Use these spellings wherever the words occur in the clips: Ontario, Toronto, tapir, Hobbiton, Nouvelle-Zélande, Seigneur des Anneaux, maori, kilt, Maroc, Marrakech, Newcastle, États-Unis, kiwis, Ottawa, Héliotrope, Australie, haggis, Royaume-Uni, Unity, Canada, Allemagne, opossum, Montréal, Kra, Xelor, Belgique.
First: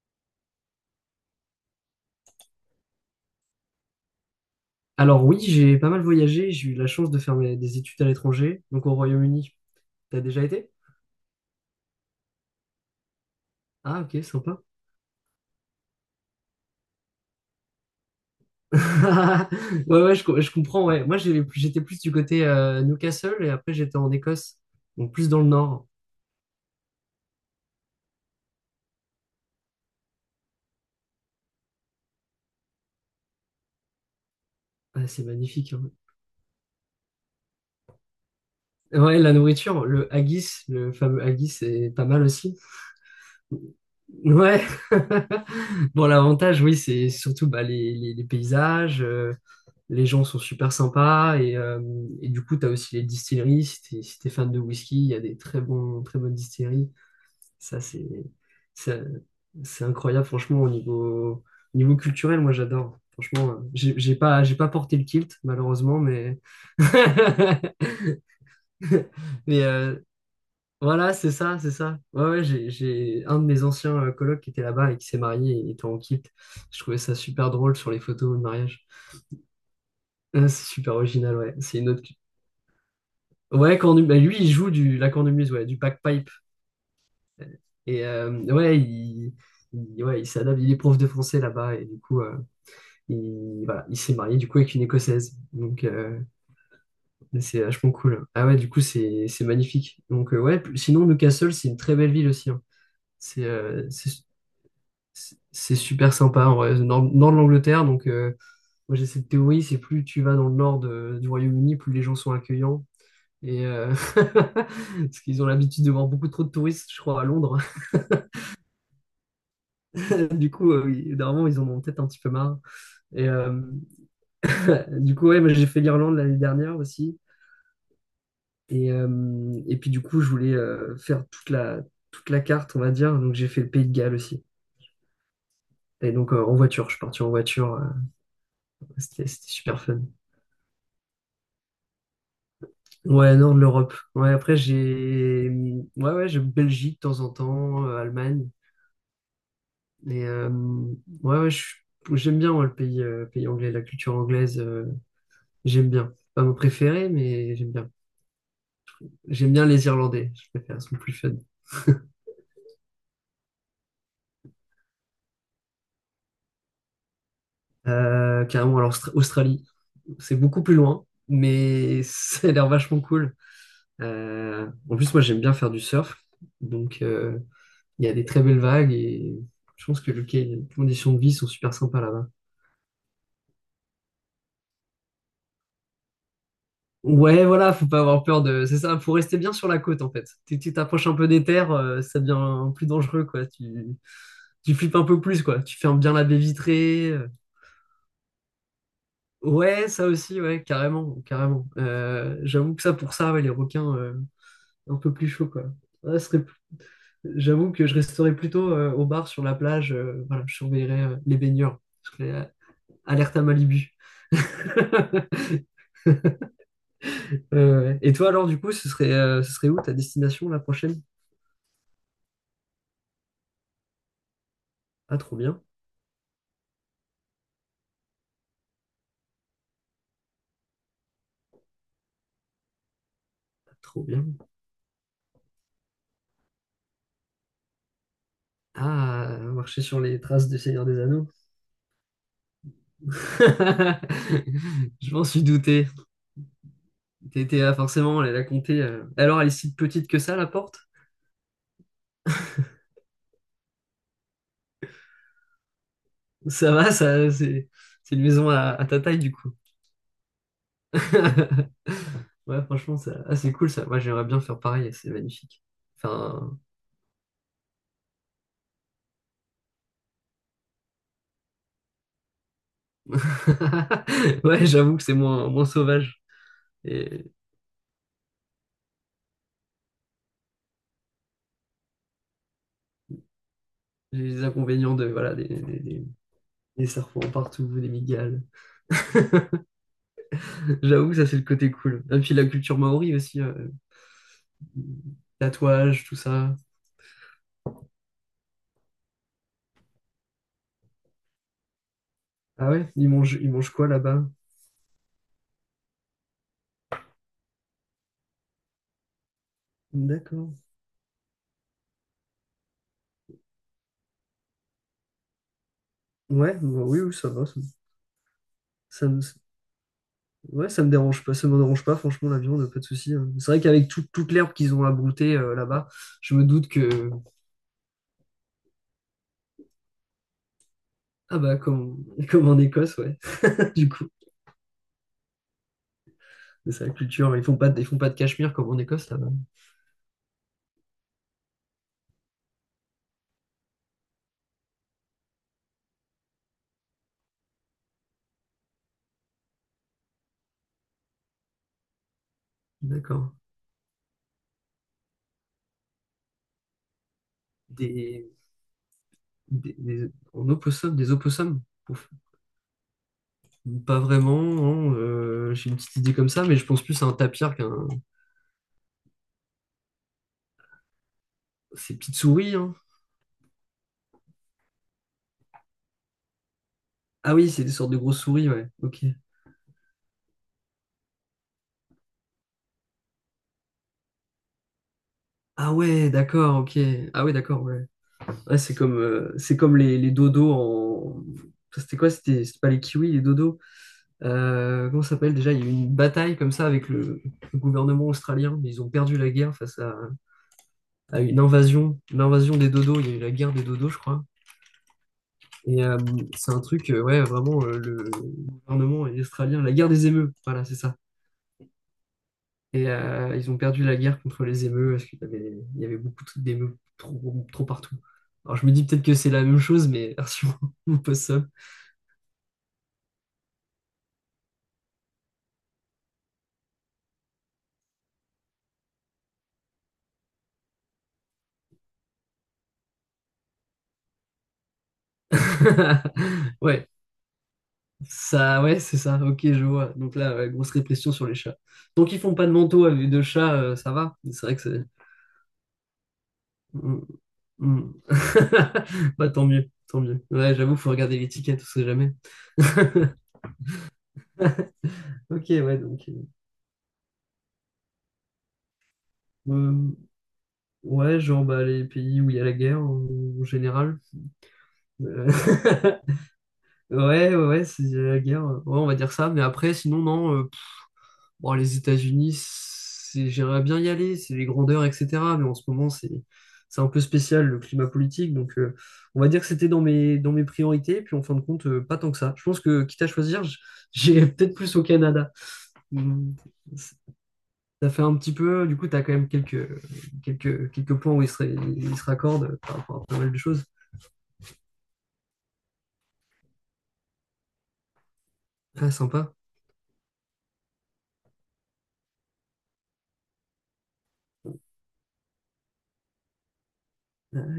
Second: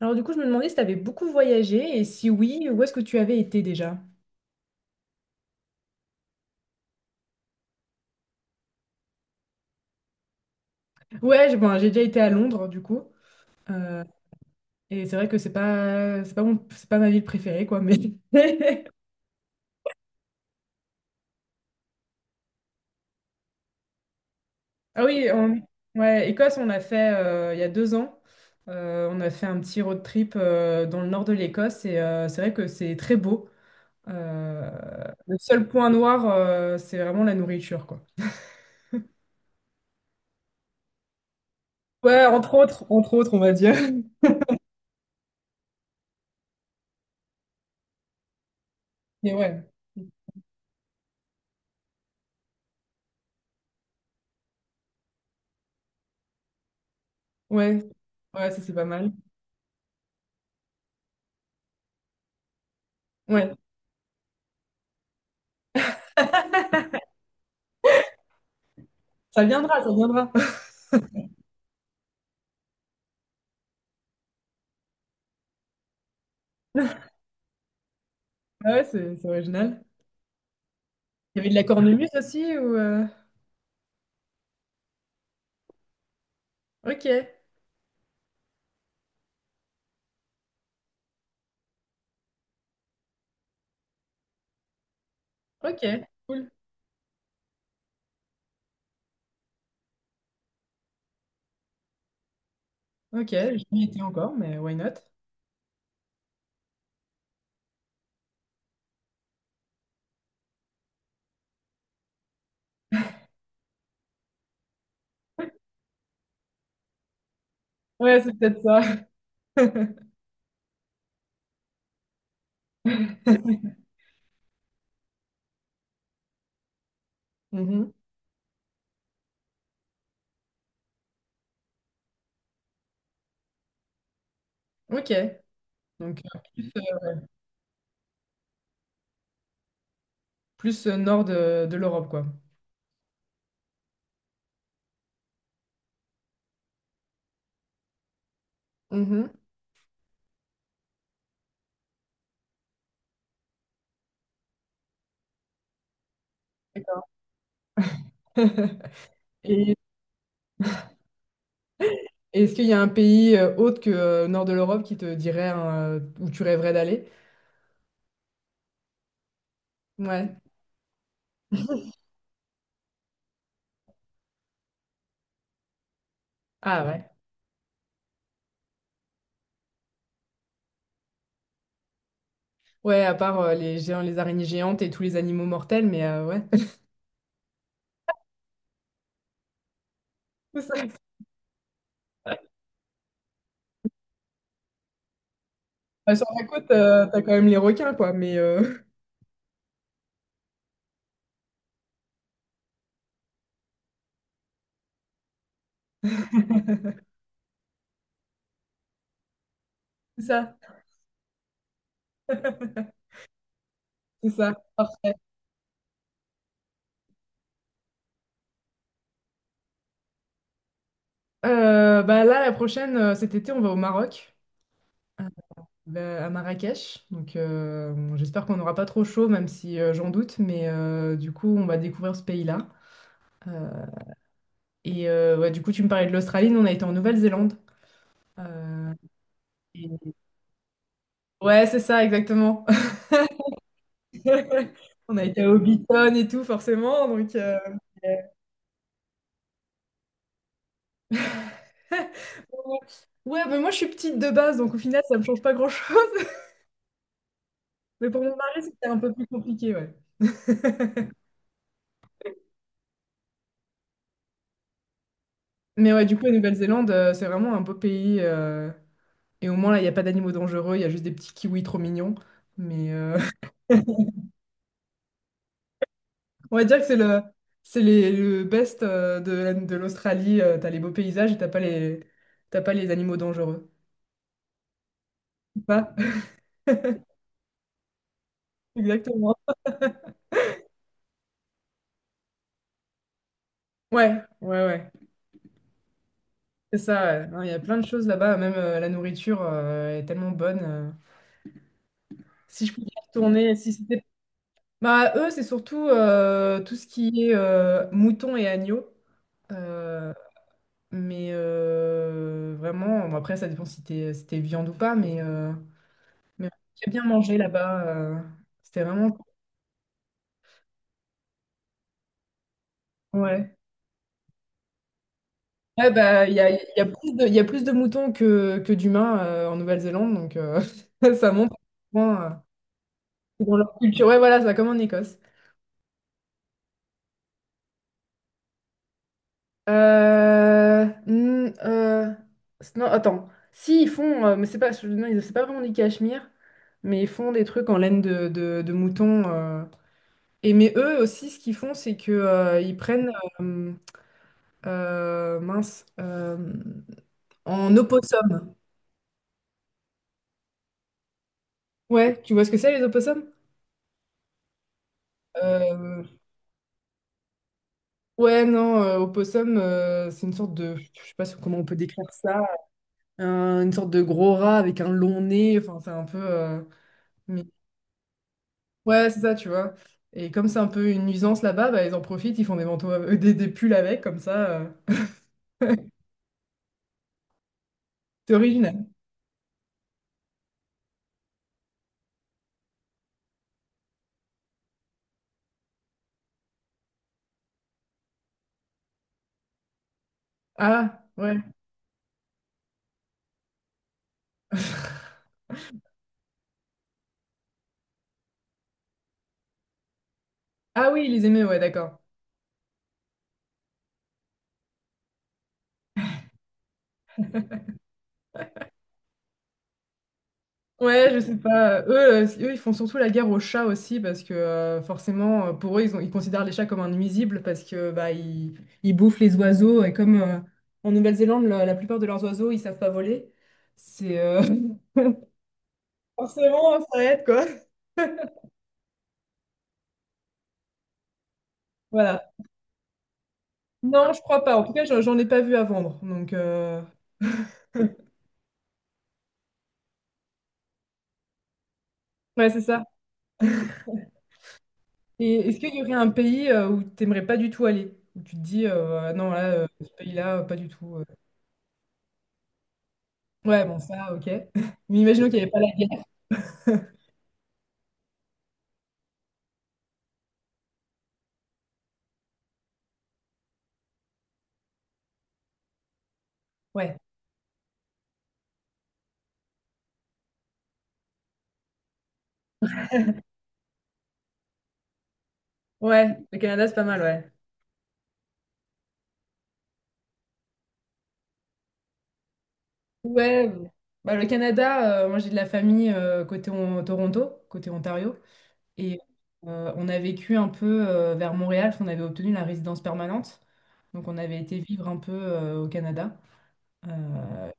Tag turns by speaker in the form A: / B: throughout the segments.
A: Alors du coup, je me demandais si tu avais beaucoup voyagé et si oui, où est-ce que tu avais été déjà?
B: Alors oui, j'ai pas mal voyagé, j'ai eu la chance de faire des études à l'étranger, donc au Royaume-Uni. T'as déjà été?
A: Ouais, j'ai bon, j'ai déjà été à Londres du coup.
B: Ah,
A: Euh,
B: ok, sympa.
A: et c'est vrai que c'est pas mon- c'est pas ma ville préférée quoi, mais
B: Ouais, ouais, je comprends, ouais. Moi, j'étais plus du côté Newcastle et après j'étais en Écosse,
A: Ah
B: donc
A: oui,
B: plus dans le nord.
A: ouais, Écosse, on a fait il y a deux ans. On a fait un petit road trip dans le nord de l'Écosse et c'est vrai que c'est très beau. Euh,
B: Ah, c'est
A: le seul
B: magnifique,
A: point
B: hein.
A: noir, c'est vraiment la nourriture quoi.
B: Ouais, la nourriture, le haggis, le fameux haggis, c'est pas mal
A: Ouais,
B: aussi.
A: entre autres, on va dire.
B: Ouais. Bon, l'avantage, oui, c'est surtout bah, les paysages.
A: Mais ouais,
B: Les gens sont super sympas, et du coup, tu as aussi les distilleries. Si t'es fan de whisky, il y a des très bons, très bonnes distilleries. Ça,
A: ouais,
B: c'est,
A: ouais, ça c'est pas
B: ça-
A: mal.
B: c'est incroyable, franchement, au niveau, culturel, moi, j'adore. Franchement,
A: Ouais.
B: j'ai pas porté le kilt, malheureusement. Mais.
A: Ça
B: Mais
A: viendra, ça viendra.
B: voilà, c'est ça, c'est ça. Ouais, ouais, j'ai un de mes anciens colocs qui était là-bas et qui s'est marié et était en kilt. Je trouvais ça super drôle sur les photos de
A: Ah ouais,
B: mariage.
A: c'est original.
B: C'est super original,
A: Il y avait de
B: ouais.
A: la
B: C'est une autre.
A: cornemuse aussi ou
B: Ouais, bah, lui, il joue la cornemuse, ouais, du bagpipe.
A: OK,
B: Et ouais, ouais, il s'adapte, il est prof de français là-bas, et du coup, voilà, il s'est marié du coup avec une Écossaise. Donc,
A: OK, cool.
B: c'est vachement cool. Ah ouais, du coup, c'est magnifique. Donc, ouais, sinon, Newcastle, c'est une très belle ville aussi, hein.
A: OK,
B: C'est
A: j'ai jamais
B: euh,
A: été
B: c'est
A: encore, mais why not?
B: c'est super sympa, en vrai. Nord de l'Angleterre, donc moi j'ai cette théorie, c'est plus tu vas dans le nord du Royaume-Uni, plus les gens sont accueillants. Et parce qu'ils ont l'habitude de voir beaucoup trop de touristes, je crois, à Londres.
A: Ouais, c'est peut-être ça.
B: Du coup, normalement, ils en ont peut-être un petit peu marre. Et du coup, ouais, moi, j'ai fait l'Irlande l'année dernière aussi.
A: Mhm.
B: Et puis, du coup, je voulais faire toute la carte, on va dire. Donc, j'ai fait le Pays de Galles aussi.
A: OK.
B: Et
A: Donc
B: donc,
A: euh,
B: en
A: plus,
B: voiture, je
A: euh,
B: suis parti en voiture. C'était super fun.
A: plus, euh, nord de l'Europe, quoi.
B: Ouais, nord de l'Europe. Ouais, après, j'ai ouais, ouais, j'ai Belgique de temps en temps, Allemagne.
A: Mhm.
B: Mais ouais, ouais, j'aime bien moi, le pays anglais, la culture anglaise, j'aime bien. Pas mon
A: D'accord.
B: préféré, mais j'aime bien. J'aime bien
A: Et
B: les Irlandais, je préfère, ils sont plus fun.
A: et est-ce qu'il y a un pays autre que nord de l'Europe qui te dirait hein, où tu rêverais d'aller?
B: Carrément, alors Australie, c'est
A: Ouais.
B: beaucoup plus loin, mais ça a l'air vachement cool. En plus, moi j'aime bien faire du surf,
A: Ah
B: donc
A: ouais.
B: il y a des très belles vagues et je pense que les conditions de vie sont super sympas là-bas.
A: Ouais, à part les géants, les araignées géantes et tous les animaux mortels, mais ouais.
B: Ouais, voilà, faut pas avoir peur de. C'est ça, faut rester bien sur la côte en fait. Tu
A: C'est
B: tu
A: ça.
B: t'approches un peu des terres, ça devient plus dangereux quoi. Tu flippes un peu plus quoi. Tu fermes bien
A: Bah,
B: la
A: sur
B: baie
A: la côte,
B: vitrée.
A: t'as quand même les requins, quoi, mais
B: Ouais, ça aussi, ouais, carrément, carrément. J'avoue que ça pour ça, ouais, les requins un peu plus chaud quoi. Ouais, ce serait plus- J'avoue que je resterais plutôt au bar sur la plage.
A: c'est
B: Voilà,
A: ça,
B: je surveillerais les baigneurs. Je serais alerte à Malibu.
A: c'est ça, parfait.
B: Ouais, ouais. Et toi alors du coup, ce serait où ta destination la prochaine?
A: Bah là, la prochaine, cet été, on va au Maroc,
B: Ah,
A: euh,
B: trop bien.
A: bah, à Marrakech. Donc, bon, j'espère qu'on n'aura pas trop chaud, même si j'en doute, mais du coup, on va découvrir ce pays-là. Euh,
B: Trop bien.
A: et ouais, du coup, tu me parlais de l'Australie, nous, on a été en Nouvelle-Zélande. Euh,
B: Ah, marcher
A: et-
B: sur les traces du Seigneur des Anneaux.
A: Ouais, c'est ça, exactement.
B: Je
A: On a
B: m'en
A: été
B: suis
A: à
B: douté.
A: Hobbiton et tout, forcément, donc.
B: T'étais ah, forcément allé la compter. Alors, elle est si petite que ça, la porte?
A: Ouais, ouais, mais moi je suis petite de base, donc au final ça me change pas grand-chose.
B: Ça va, ça, c'est
A: Mais
B: c'est
A: pour
B: une
A: mon
B: maison
A: mari,
B: à
A: c'était un
B: ta
A: peu
B: taille,
A: plus
B: du coup.
A: compliqué, ouais.
B: Ouais, franchement, ça, ah, c'est cool ça. Moi, j'aimerais bien faire pareil, c'est magnifique.
A: Mais ouais, du coup, la
B: Enfin,
A: Nouvelle-Zélande, c'est vraiment un beau pays. Et au moins, là, il n'y a pas d'animaux dangereux, il y a juste des petits kiwis trop mignons. Mais
B: ouais, j'avoue que c'est moins, moins sauvage.
A: on va dire que c'est le,
B: Et
A: c'est les- le best de, de l'Australie. T'as les beaux paysages et t'as pas les animaux dangereux.
B: j'ai les inconvénients de, voilà,
A: Pas
B: des serpents partout, des migales.
A: exactement.
B: J'avoue que ça, c'est le côté cool. Et puis la culture maori aussi.
A: Ouais, ouais, ouais.
B: Tatouages, tout ça.
A: C'est ça. Ouais. Non, il y a plein de choses là-bas. Même la nourriture est tellement bonne. Si
B: Ah
A: je pouvais
B: ouais, ils mangent, ils
A: retourner,
B: mangent
A: si
B: quoi
A: c'était...
B: là-bas?
A: Bah, eux, c'est surtout tout ce qui est moutons et agneaux. Euh,
B: D'accord.
A: mais vraiment, bon, après, ça dépend si t'es viande ou pas, mais
B: Ouais, bah
A: j'ai
B: oui,
A: bien
B: oui, ça
A: mangé
B: va.
A: là-bas. C'était
B: Ça
A: vraiment...
B: me, ouais, ça me dérange pas. Ça me dérange pas, franchement, la viande, pas de souci, hein. C'est
A: Ouais.
B: vrai qu'avec toute l'herbe qu'ils ont abroutée là-bas,
A: Ouais, bah,
B: je me
A: il
B: doute
A: y a
B: que.
A: il y a plus de moutons que d'humains en Nouvelle-Zélande, donc ça
B: Ah
A: montre
B: bah, comme,
A: vraiment,
B: comme en Écosse, ouais.
A: c'est dans leur
B: Du
A: culture.
B: coup,
A: Ouais, voilà, ça, comme en Écosse.
B: mais c'est la culture. Ils font pas, de- ils font pas de cachemire comme en Écosse là-bas.
A: Euh, n- euh, non, attends. Si, ils font, mais c'est pas, non, c'est pas vraiment du cachemire, mais ils font des trucs en laine de mouton. Et mais eux aussi, ce qu'ils font, c'est que ils prennent,
B: D'accord.
A: euh, euh, mince, euh, en
B: Des,
A: opossum.
B: en opossum, des opossums. Ouf.
A: Ouais, tu vois ce que c'est les opossums?
B: Pas vraiment, hein, j'ai une petite
A: Euh,
B: idée comme ça, mais je pense plus à un tapir qu'un.
A: ouais, non, opossum, c'est une sorte de, je sais pas si, comment on peut
B: Ces
A: décrire
B: petites
A: ça,
B: souris, hein.
A: une sorte de gros rat avec un long nez. Enfin, c'est un peu.
B: Ah
A: Mais
B: oui, c'est des sortes de grosses souris, ouais, ok.
A: ouais, c'est ça, tu vois. Et comme c'est un peu une nuisance là-bas, bah, ils en profitent, ils font des manteaux, des pulls avec, comme ça.
B: Ah ouais, d'accord, ok. Ah ouais, d'accord, ouais.
A: C'est
B: Ouais,
A: original.
B: c'est comme les dodos en. Ça, c'était quoi? C'était pas les kiwis, les dodos. Comment ça s'appelle déjà? Il y a eu une bataille comme ça avec le gouvernement australien. Ils ont perdu la guerre face à,
A: Ah,
B: à
A: ouais.
B: une invasion, l'invasion des dodos. Il y a eu la guerre des dodos, je crois. Et c'est un truc, ouais, vraiment, le gouvernement est australien, la guerre des émeutes, voilà, c'est
A: Ah
B: ça.
A: oui, les aimaient, ouais, d'accord.
B: Et ils ont perdu la guerre contre les émeutes parce qu'il y avait beaucoup d'émeutes trop, trop partout. Alors je me dis peut-être que c'est la même chose, mais version
A: Ouais, je sais
B: possum.
A: pas. Eux, ils font surtout la guerre aux chats aussi parce que forcément, pour eux, ils considèrent les chats comme un nuisible parce que bah ils, ils bouffent les oiseaux et comme en Nouvelle-Zélande, la plupart de leurs oiseaux, ils savent pas voler. C'est forcément
B: Ouais,
A: ça aide quoi.
B: ça, ouais, c'est ça, ok, je vois. Donc là, ouais, grosse répression sur les chats. Donc ils
A: Voilà.
B: font pas de manteau avec de chat, ça
A: Non,
B: va.
A: je
B: Mais
A: crois
B: c'est
A: pas.
B: vrai que
A: En tout cas,
B: c'est.
A: j'en ai pas vu à vendre. Donc.
B: Mm, mm. Bah tant mieux, tant mieux. Ouais, j'avoue, faut regarder l'étiquette, on sait jamais.
A: Ouais, c'est ça. Et
B: Ok,
A: est-ce qu'il
B: ouais,
A: y aurait
B: donc.
A: un pays où tu n'aimerais pas du tout aller? Où tu te dis, ah non, là,
B: Euh,
A: ce pays-là, pas du tout.
B: ouais, genre bah, les pays où il y a la guerre en
A: Ouais, bon,
B: général.
A: ça, ok. Mais imaginons
B: Euh,
A: qu'il n'y avait pas la guerre.
B: ouais, ouais, ouais, c'est il y a la guerre. Ouais, on va dire ça. Mais après, sinon, non. Bon, les États-Unis, j'aimerais bien y aller, c'est les grandeurs, etc. Mais en ce moment, c'est un
A: Ouais.
B: peu spécial le climat politique. Donc, on va dire que c'était dans mes, priorités. Puis en fin de compte, pas tant que ça. Je pense que, quitte à choisir, j'ai peut-être plus au Canada.
A: Ouais,
B: Mm,
A: le Canada, c'est pas mal, ouais.
B: Ça fait un petit peu, du coup, tu as quand même quelques points où ils se raccordent par rapport à pas mal de
A: Ouais.
B: choses.
A: Bah, le Canada, moi, j'ai de la famille Toronto, côté Ontario.
B: Ah,
A: Et
B: sympa.
A: on a vécu un peu vers Montréal, parce qu'on avait obtenu la résidence permanente. Donc, on avait été vivre un peu au Canada.
B: Ah,
A: euh,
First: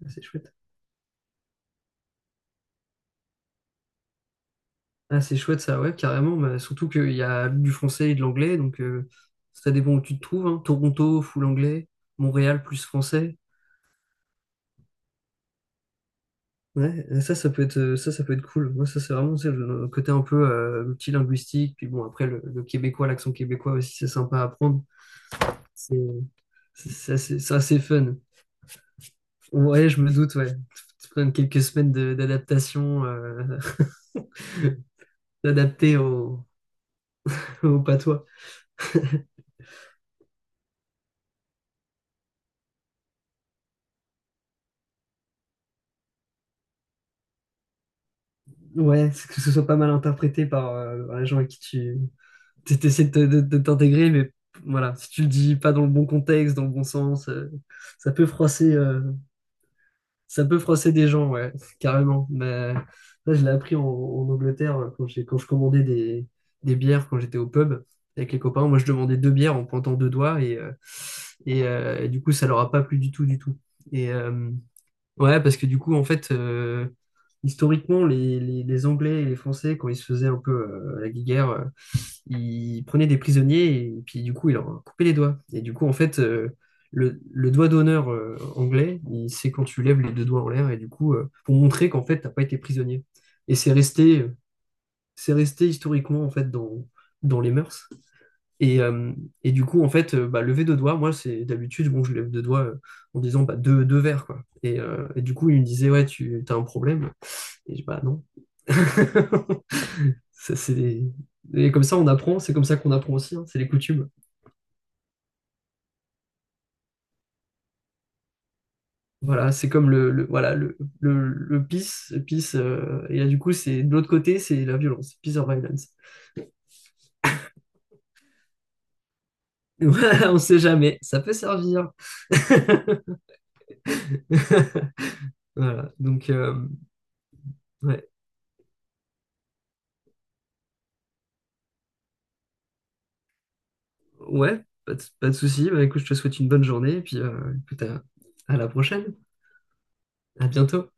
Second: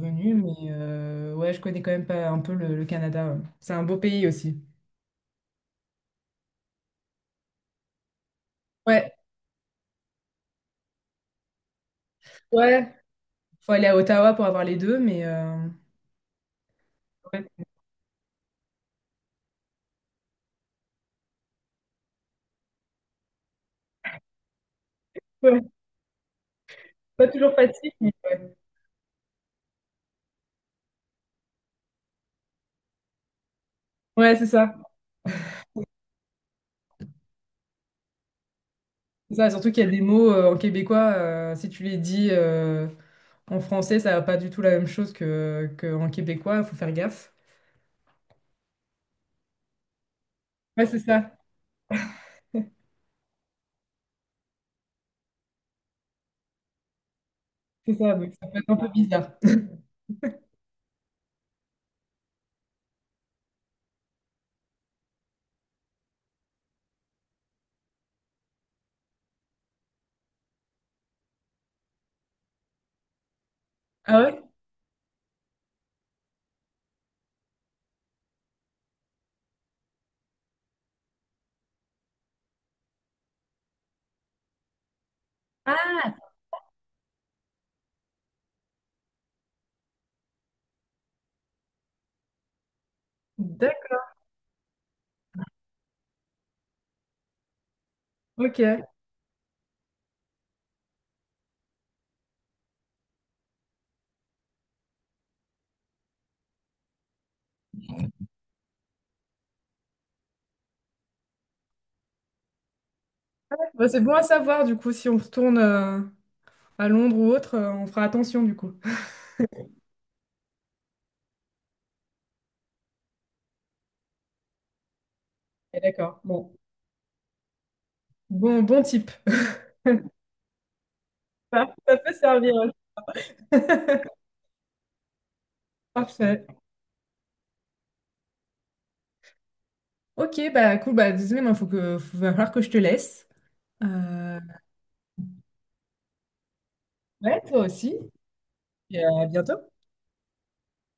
B: ouais, c'est chouette.
A: mais ouais, je connais quand même pas un peu le Canada. Ouais. C'est un beau pays aussi.
B: Ah, c'est chouette ça, ouais, carrément. Bah, surtout qu'il y a du français et de l'anglais, donc
A: Ouais,
B: ça dépend où tu te trouves, hein. Toronto, full anglais. Montréal, plus
A: ouais,
B: français.
A: faut aller à Ottawa pour avoir les deux, mais
B: Ouais, et ça,
A: ouais.
B: ça, ça peut être cool. Moi, ça, c'est vraiment tu sais, le côté un peu multilinguistique. Puis bon, après, le québécois, l'accent québécois aussi, c'est sympa à apprendre.
A: Ouais,
B: C'est c'est
A: pas
B: assez, c'est
A: toujours
B: assez
A: facile, mais
B: fun.
A: ouais.
B: Ouais, je me doute, ouais. Tu prends quelques semaines d'adaptation,
A: Ouais, c'est ça.
B: d'adapter au patois.
A: C'est ça, surtout qu'il y a des mots en québécois, si tu les dis en français, ça va pas du tout la même chose que en québécois, faut faire gaffe.
B: Ouais, c'est que ce soit pas mal interprété
A: Ouais, c'est
B: par les
A: ça.
B: gens à qui tu essaies de t'intégrer, mais voilà, si tu le dis pas dans le bon contexte, dans le bon sens,
A: C'est
B: ça
A: ça,
B: peut
A: donc ça peut être
B: froisser,
A: un peu
B: euh,
A: bizarre.
B: Ça peut froisser des gens, ouais, carrément. Mais là, je l'ai appris en Angleterre quand quand je commandais des bières quand j'étais au pub avec les copains. Moi, je demandais deux bières en pointant deux doigts et du coup, ça leur a pas plu du tout, du tout. Et
A: Ah ouais?
B: ouais, parce que du coup, en fait, historiquement, les Anglais et les Français, quand ils se faisaient un peu la guerre, il prenait des prisonniers et puis du coup il leur a coupé les doigts. Et du coup en
A: Ah
B: fait le doigt d'honneur anglais, c'est quand tu lèves les deux doigts en l'air et du coup pour montrer qu'en fait t'as pas été prisonnier. Et c'est
A: d'accord,
B: resté euh, c'est resté historiquement en fait dans les mœurs. Et,
A: ok.
B: euh, et du coup en fait bah, lever deux doigts, moi c'est d'habitude bon je lève deux doigts en disant bah deux verres quoi. Et du coup il me disait ouais tu as un problème et je dis bah non. Ça, c'est des- Et comme ça, on apprend, c'est comme ça qu'on apprend aussi, hein, c'est les
A: Bah, c'est
B: coutumes.
A: bon à savoir du coup si on retourne à Londres ou autre, on fera attention du coup.
B: Voilà, c'est comme voilà, le peace, et là, du coup, c'est de l'autre côté, c'est la violence, peace or
A: Et
B: violence.
A: d'accord, bon. Bon, bon type.
B: Voilà, on sait jamais, ça peut
A: Ça,
B: servir.
A: ça peut servir.
B: Voilà, donc,
A: Parfait.
B: ouais,
A: Ok, bah cool, bah désolé, il faut que, va falloir que je te laisse. Euh,
B: ouais, pas de souci. Bah, écoute, je te souhaite une bonne journée, et puis,
A: ouais, toi
B: écoute,
A: aussi.
B: à la
A: Et
B: prochaine,
A: à bientôt.
B: à bientôt.